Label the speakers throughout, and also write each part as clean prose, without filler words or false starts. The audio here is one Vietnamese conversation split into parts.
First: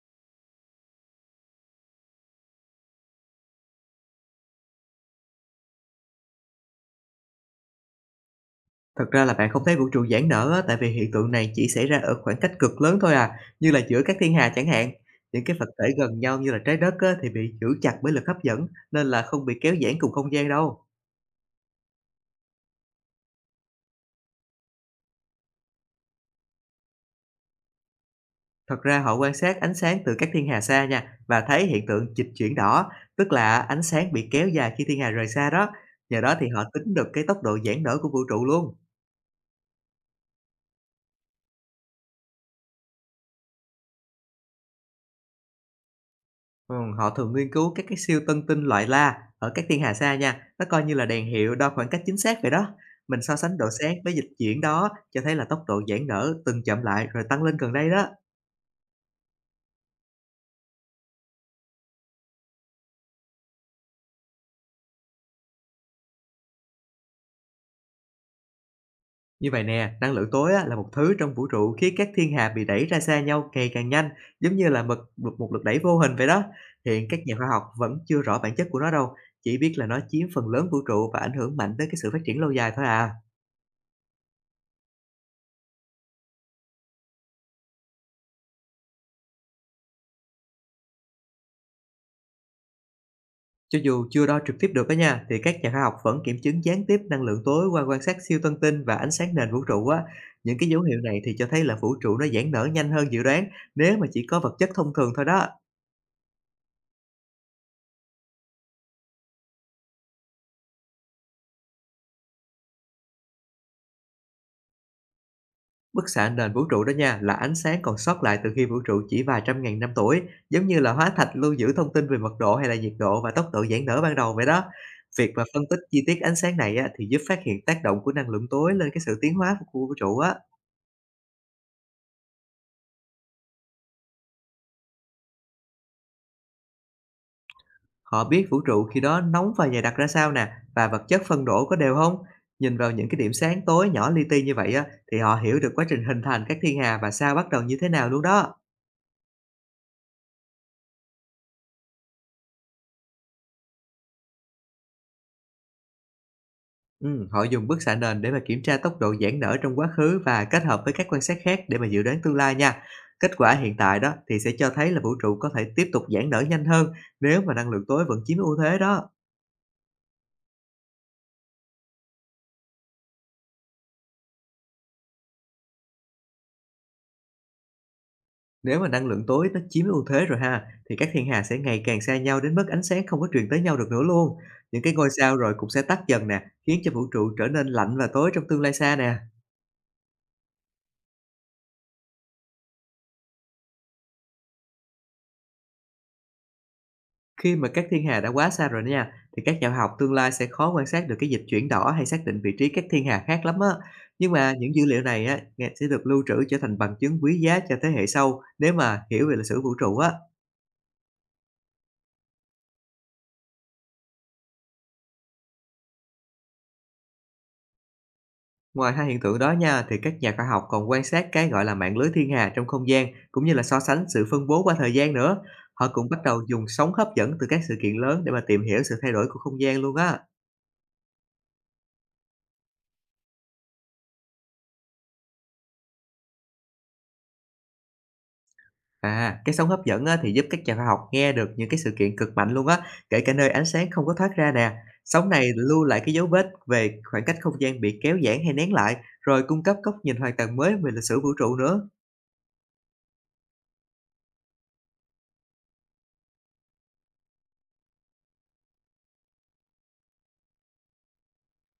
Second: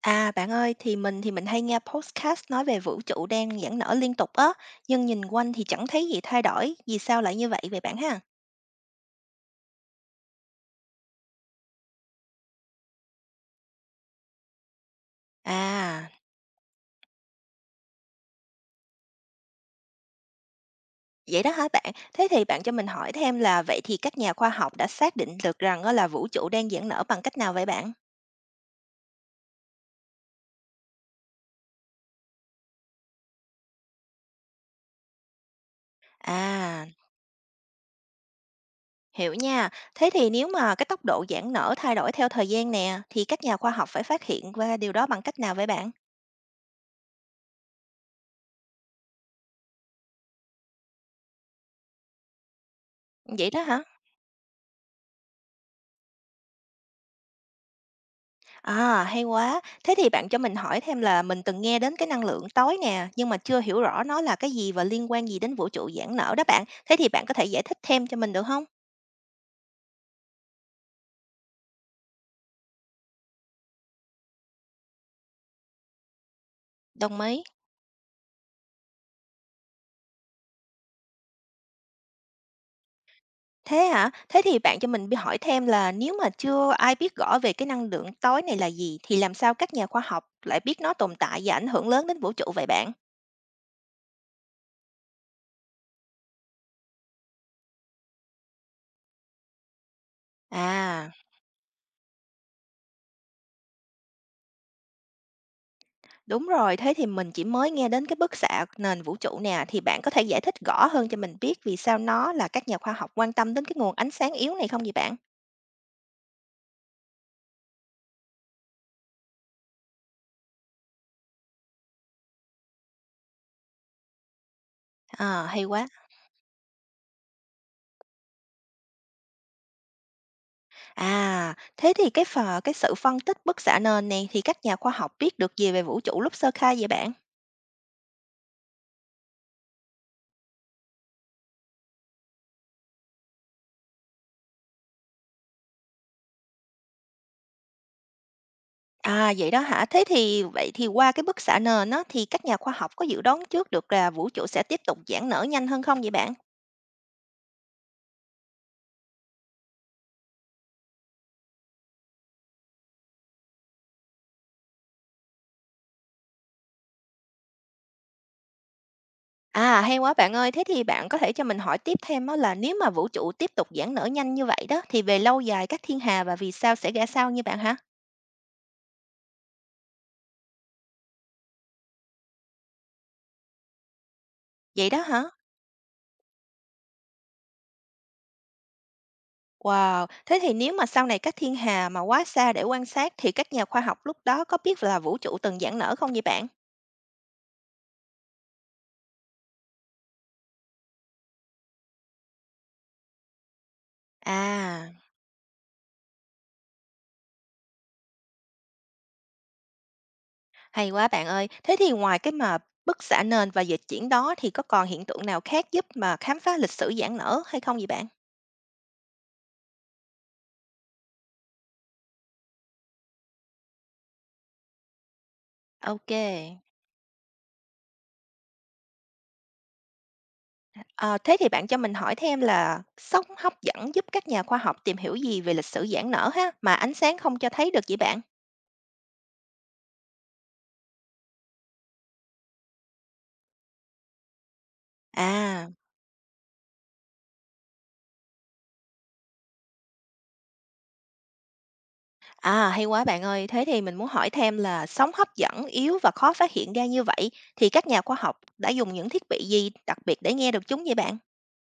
Speaker 1: À, bạn ơi, thì mình hay nghe podcast nói về vũ trụ đang giãn nở liên tục á, nhưng nhìn quanh thì chẳng thấy gì thay đổi, vì sao lại như vậy vậy bạn ha?
Speaker 2: Thật ra là bạn không thấy vũ trụ giãn nở á, tại vì hiện tượng này chỉ xảy ra ở khoảng cách cực lớn thôi à, như là giữa các thiên hà chẳng hạn. Những cái vật thể
Speaker 1: À,
Speaker 2: gần nhau như là trái đất á, thì bị giữ chặt bởi lực hấp dẫn nên là không bị kéo giãn cùng không gian đâu.
Speaker 1: vậy đó hả bạn? Thế thì bạn cho mình hỏi thêm là vậy thì các nhà khoa học đã xác định được rằng á là vũ trụ đang giãn nở bằng cách nào vậy bạn?
Speaker 2: Thật ra họ quan sát ánh sáng từ các thiên hà xa nha và thấy hiện tượng dịch chuyển đỏ, tức là ánh sáng bị kéo dài khi thiên hà rời xa đó. Nhờ đó thì họ
Speaker 1: À,
Speaker 2: tính được cái tốc độ giãn nở của vũ trụ luôn.
Speaker 1: hiểu nha. Thế thì nếu mà cái tốc độ giãn nở thay đổi theo thời gian nè, thì các nhà khoa học phải phát hiện ra điều đó bằng cách nào vậy bạn?
Speaker 2: Họ thường nghiên cứu các cái siêu tân tinh loại La ở các thiên hà xa nha, nó coi như là đèn hiệu đo khoảng cách chính xác vậy đó. Mình so
Speaker 1: Vậy
Speaker 2: sánh
Speaker 1: đó
Speaker 2: độ
Speaker 1: hả?
Speaker 2: sáng với dịch chuyển đó cho thấy là tốc độ giãn nở từng chậm lại rồi tăng lên gần đây đó.
Speaker 1: À, hay quá. Thế thì bạn cho mình hỏi thêm là mình từng nghe đến cái năng lượng tối nè, nhưng mà chưa hiểu rõ nó là cái gì và liên quan gì đến vũ trụ giãn nở đó bạn. Thế thì bạn có thể giải thích thêm cho mình được không?
Speaker 2: Như vậy nè, năng lượng tối á, là một thứ trong vũ trụ khiến các thiên hà bị đẩy ra xa nhau ngày càng nhanh, giống như là mực một một lực đẩy vô hình vậy đó. Hiện các
Speaker 1: Đồng
Speaker 2: nhà
Speaker 1: ý.
Speaker 2: khoa học vẫn chưa rõ bản chất của nó đâu, chỉ biết là nó chiếm phần lớn vũ trụ và ảnh hưởng mạnh tới cái sự phát triển lâu dài thôi à.
Speaker 1: Thế hả? Thế thì bạn cho mình hỏi thêm là nếu mà chưa ai biết rõ về cái năng lượng tối này là gì thì làm sao các nhà khoa học lại biết nó tồn tại và ảnh hưởng lớn đến vũ trụ vậy bạn?
Speaker 2: Cho dù chưa đo trực tiếp được á nha, thì các nhà khoa học vẫn kiểm chứng gián tiếp năng lượng tối qua quan sát siêu tân tinh và ánh sáng nền vũ trụ á. Những cái dấu hiệu
Speaker 1: À.
Speaker 2: này thì cho thấy là vũ trụ nó giãn nở nhanh hơn dự đoán nếu mà chỉ có vật chất thông thường thôi đó.
Speaker 1: Đúng rồi, thế thì mình chỉ mới nghe đến cái bức xạ nền vũ trụ nè, thì bạn có thể giải thích rõ hơn cho mình biết vì sao nó là các nhà khoa học quan tâm đến cái nguồn ánh sáng yếu này không vậy bạn?
Speaker 2: Bức xạ nền vũ trụ đó nha là ánh sáng còn sót lại từ khi vũ trụ chỉ vài trăm ngàn năm tuổi, giống như là hóa thạch lưu giữ thông tin về mật độ hay là nhiệt độ và tốc độ giãn nở ban đầu vậy đó. Việc mà
Speaker 1: À,
Speaker 2: phân
Speaker 1: hay
Speaker 2: tích
Speaker 1: quá.
Speaker 2: chi tiết ánh sáng này á, thì giúp phát hiện tác động của năng lượng tối lên cái sự tiến hóa của vũ trụ á.
Speaker 1: À, thế thì cái sự phân tích bức xạ nền này thì các nhà khoa học biết được gì về vũ trụ lúc sơ khai vậy bạn?
Speaker 2: Họ biết vũ trụ khi đó nóng và dày đặc ra sao nè, và vật chất phân đổ có đều không? Nhìn vào những cái điểm sáng tối nhỏ li ti như vậy á, thì họ hiểu được quá trình hình thành các thiên hà và sao bắt đầu như thế nào luôn đó.
Speaker 1: À, vậy đó hả? Thế thì vậy thì qua cái bức xạ nền á thì các nhà khoa học có dự đoán trước được là vũ trụ sẽ tiếp tục giãn nở nhanh hơn không vậy bạn?
Speaker 2: Ừ, họ dùng bức xạ nền để mà kiểm tra tốc độ giãn nở trong quá khứ và kết hợp với các quan sát khác để mà dự đoán tương lai nha. Kết quả hiện tại đó thì sẽ cho thấy là vũ trụ có thể tiếp tục giãn nở nhanh hơn nếu mà năng lượng tối vẫn chiếm ưu thế đó.
Speaker 1: À, hay quá bạn ơi. Thế thì bạn có thể cho mình hỏi tiếp thêm đó là nếu mà vũ trụ tiếp tục giãn nở nhanh như vậy đó, thì về lâu dài các thiên hà và vì sao sẽ ra sao như bạn hả?
Speaker 2: Nếu mà năng lượng tối nó chiếm ưu thế rồi ha, thì các thiên hà sẽ ngày càng xa nhau đến mức ánh sáng không có truyền tới nhau được nữa luôn. Những
Speaker 1: Vậy
Speaker 2: cái
Speaker 1: đó
Speaker 2: ngôi
Speaker 1: hả?
Speaker 2: sao rồi cũng sẽ tắt dần nè, khiến cho vũ trụ trở nên lạnh và tối trong tương lai xa nè.
Speaker 1: Wow, thế thì nếu mà sau này các thiên hà mà quá xa để quan sát thì các nhà khoa học lúc đó có biết là vũ trụ từng giãn nở không vậy bạn?
Speaker 2: Khi mà các thiên hà đã quá xa rồi đó nha, thì các nhà khoa học tương lai sẽ khó quan sát được cái dịch chuyển đỏ hay xác định vị trí các thiên hà khác lắm á. Nhưng mà những dữ
Speaker 1: À,
Speaker 2: liệu này á, sẽ được lưu trữ trở thành bằng chứng quý giá cho thế hệ sau nếu mà hiểu về lịch sử vũ trụ á.
Speaker 1: hay quá bạn ơi. Thế thì ngoài cái mà bức xạ nền và dịch chuyển đó thì có còn hiện tượng nào khác giúp mà khám phá lịch sử giãn nở hay không vậy bạn?
Speaker 2: Ngoài hai hiện tượng đó nha, thì các nhà khoa học còn quan sát cái gọi là mạng lưới thiên hà trong không gian, cũng như là so sánh sự phân bố qua thời gian nữa. Họ cũng
Speaker 1: Ok.
Speaker 2: bắt đầu dùng sóng hấp dẫn từ các sự kiện lớn để mà tìm hiểu sự thay đổi của không gian luôn á.
Speaker 1: Ờ, thế thì bạn cho mình hỏi thêm là sóng hấp dẫn giúp các nhà khoa học tìm hiểu gì về lịch sử giãn nở ha, mà ánh sáng không cho thấy được vậy bạn?
Speaker 2: À, cái sóng hấp dẫn á, thì giúp các nhà khoa học nghe được những cái sự kiện cực mạnh luôn á, kể cả nơi ánh sáng không có thoát ra nè. Sóng này
Speaker 1: À,
Speaker 2: lưu lại cái dấu vết về khoảng cách không gian bị kéo giãn hay nén lại, rồi cung cấp góc nhìn hoàn toàn mới về lịch sử vũ trụ nữa.
Speaker 1: à, hay quá bạn ơi, thế thì mình muốn hỏi thêm là sóng hấp dẫn yếu và khó phát hiện ra như vậy thì các nhà khoa học đã dùng những thiết bị gì đặc biệt để nghe được chúng vậy bạn?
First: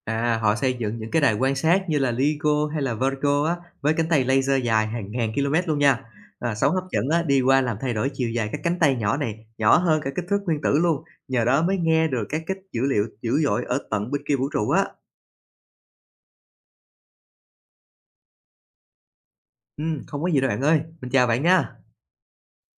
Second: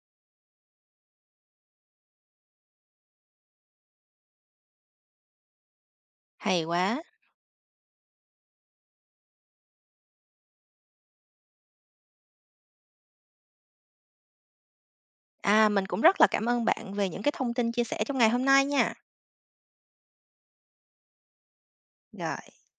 Speaker 2: À, họ xây dựng những cái đài quan sát như là LIGO hay là Virgo á, với cánh tay laser dài hàng ngàn km luôn nha. À,
Speaker 1: Hay
Speaker 2: sóng hấp
Speaker 1: quá.
Speaker 2: dẫn á, đi qua làm thay đổi chiều dài các cánh tay nhỏ này, nhỏ hơn cả kích thước nguyên tử luôn. Nhờ đó mới nghe được các kích dữ liệu dữ dội ở tận bên kia vũ trụ á.
Speaker 1: À, mình cũng rất là cảm ơn bạn về những cái thông tin chia sẻ trong ngày hôm nay nha.
Speaker 2: Không có gì đâu bạn ơi. Mình chào bạn nha.
Speaker 1: Rồi.